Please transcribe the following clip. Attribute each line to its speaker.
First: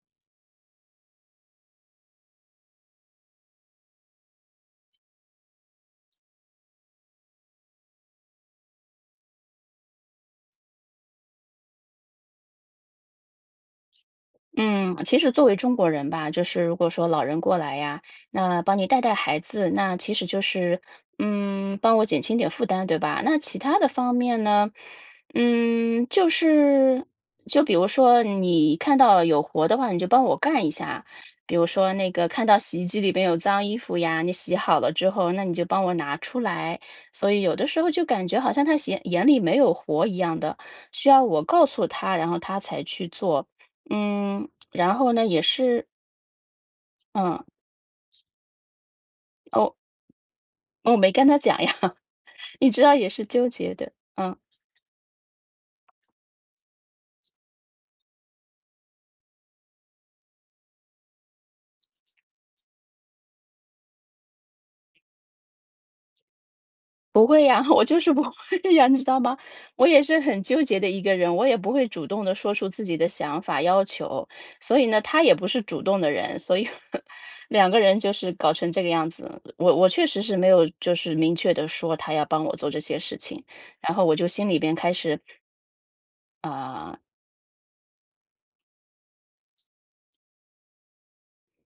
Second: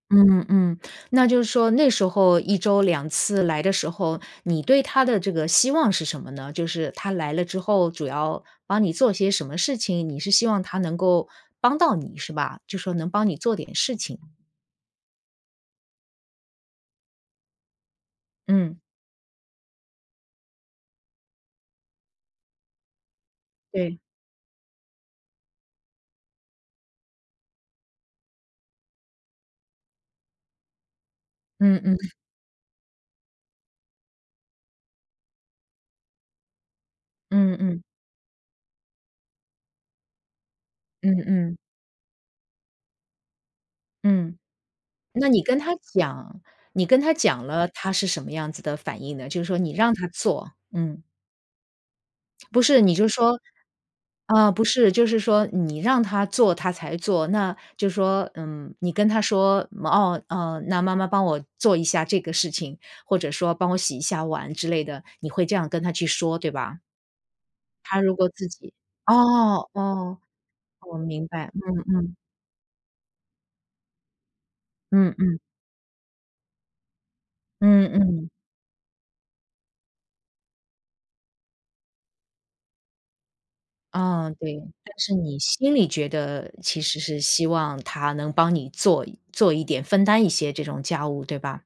Speaker 1: 嗯嗯，那就是说那时候1周2次来的时候，你对她的这个希望是什么呢？就是她来了之后主要帮你做些什么事情，你是希望她能够帮到你是吧，就是说能帮你做点事情。
Speaker 2: 嗯，其实作为中国人吧，就是如果说老人过来呀，那帮
Speaker 1: 嗯。
Speaker 2: 你带带孩子，那其实就是，嗯，帮我减轻点负担，对吧？那其他的
Speaker 1: 对。
Speaker 2: 方面呢？嗯，就是就比如说你看到有活的话，你就帮我干一下，比如
Speaker 1: 嗯
Speaker 2: 说
Speaker 1: 嗯。
Speaker 2: 那个看到洗衣机里边有脏衣服呀，你洗好了之后，那你就帮我拿出来。所以有
Speaker 1: 嗯
Speaker 2: 的时
Speaker 1: 嗯。
Speaker 2: 候就感觉好像她眼眼里没有活一样的，需
Speaker 1: 嗯
Speaker 2: 要我
Speaker 1: 嗯。
Speaker 2: 告诉她，然后她才去做，
Speaker 1: 嗯。
Speaker 2: 嗯。然后呢，
Speaker 1: 那
Speaker 2: 也
Speaker 1: 你跟她
Speaker 2: 是
Speaker 1: 讲你跟她
Speaker 2: 嗯。
Speaker 1: 讲了，她是什么样子的反应呢？就是说
Speaker 2: 哦。
Speaker 1: 你让她做，
Speaker 2: 我
Speaker 1: 嗯。
Speaker 2: 没跟她讲呀，
Speaker 1: 不
Speaker 2: 你
Speaker 1: 是，
Speaker 2: 知
Speaker 1: 你
Speaker 2: 道
Speaker 1: 就
Speaker 2: 也是
Speaker 1: 说
Speaker 2: 纠结的，嗯。
Speaker 1: 呃，不是就是说你让她做她才做，那就是说，嗯，你跟她说，哦，哦，那妈妈帮我做一下这个事情，或者说帮我洗一下碗之类的，你会这样跟她去说，对吧？
Speaker 2: 不会呀我就
Speaker 1: 她
Speaker 2: 是
Speaker 1: 如
Speaker 2: 不
Speaker 1: 果自
Speaker 2: 会
Speaker 1: 己
Speaker 2: 呀，你知道吗？
Speaker 1: 哦，
Speaker 2: 我也是
Speaker 1: 哦，
Speaker 2: 很纠结的
Speaker 1: 我
Speaker 2: 一个
Speaker 1: 明
Speaker 2: 人，我
Speaker 1: 白，
Speaker 2: 也不会
Speaker 1: 嗯，
Speaker 2: 主
Speaker 1: 嗯。
Speaker 2: 动地说出自己的想法要求。所以呢，
Speaker 1: 嗯，
Speaker 2: 她也
Speaker 1: 嗯。
Speaker 2: 不是主动的人，所以 两个
Speaker 1: 嗯，
Speaker 2: 人就
Speaker 1: 嗯。
Speaker 2: 是搞成这个样子，我我确实是没有就是明确地说她要帮我做这些事情，然后我就
Speaker 1: 嗯，
Speaker 2: 心里
Speaker 1: 对，
Speaker 2: 边开
Speaker 1: 但是
Speaker 2: 始
Speaker 1: 你心里觉得其实
Speaker 2: 啊。
Speaker 1: 是希望她能帮你做做一点分担一些这种家务，对吧？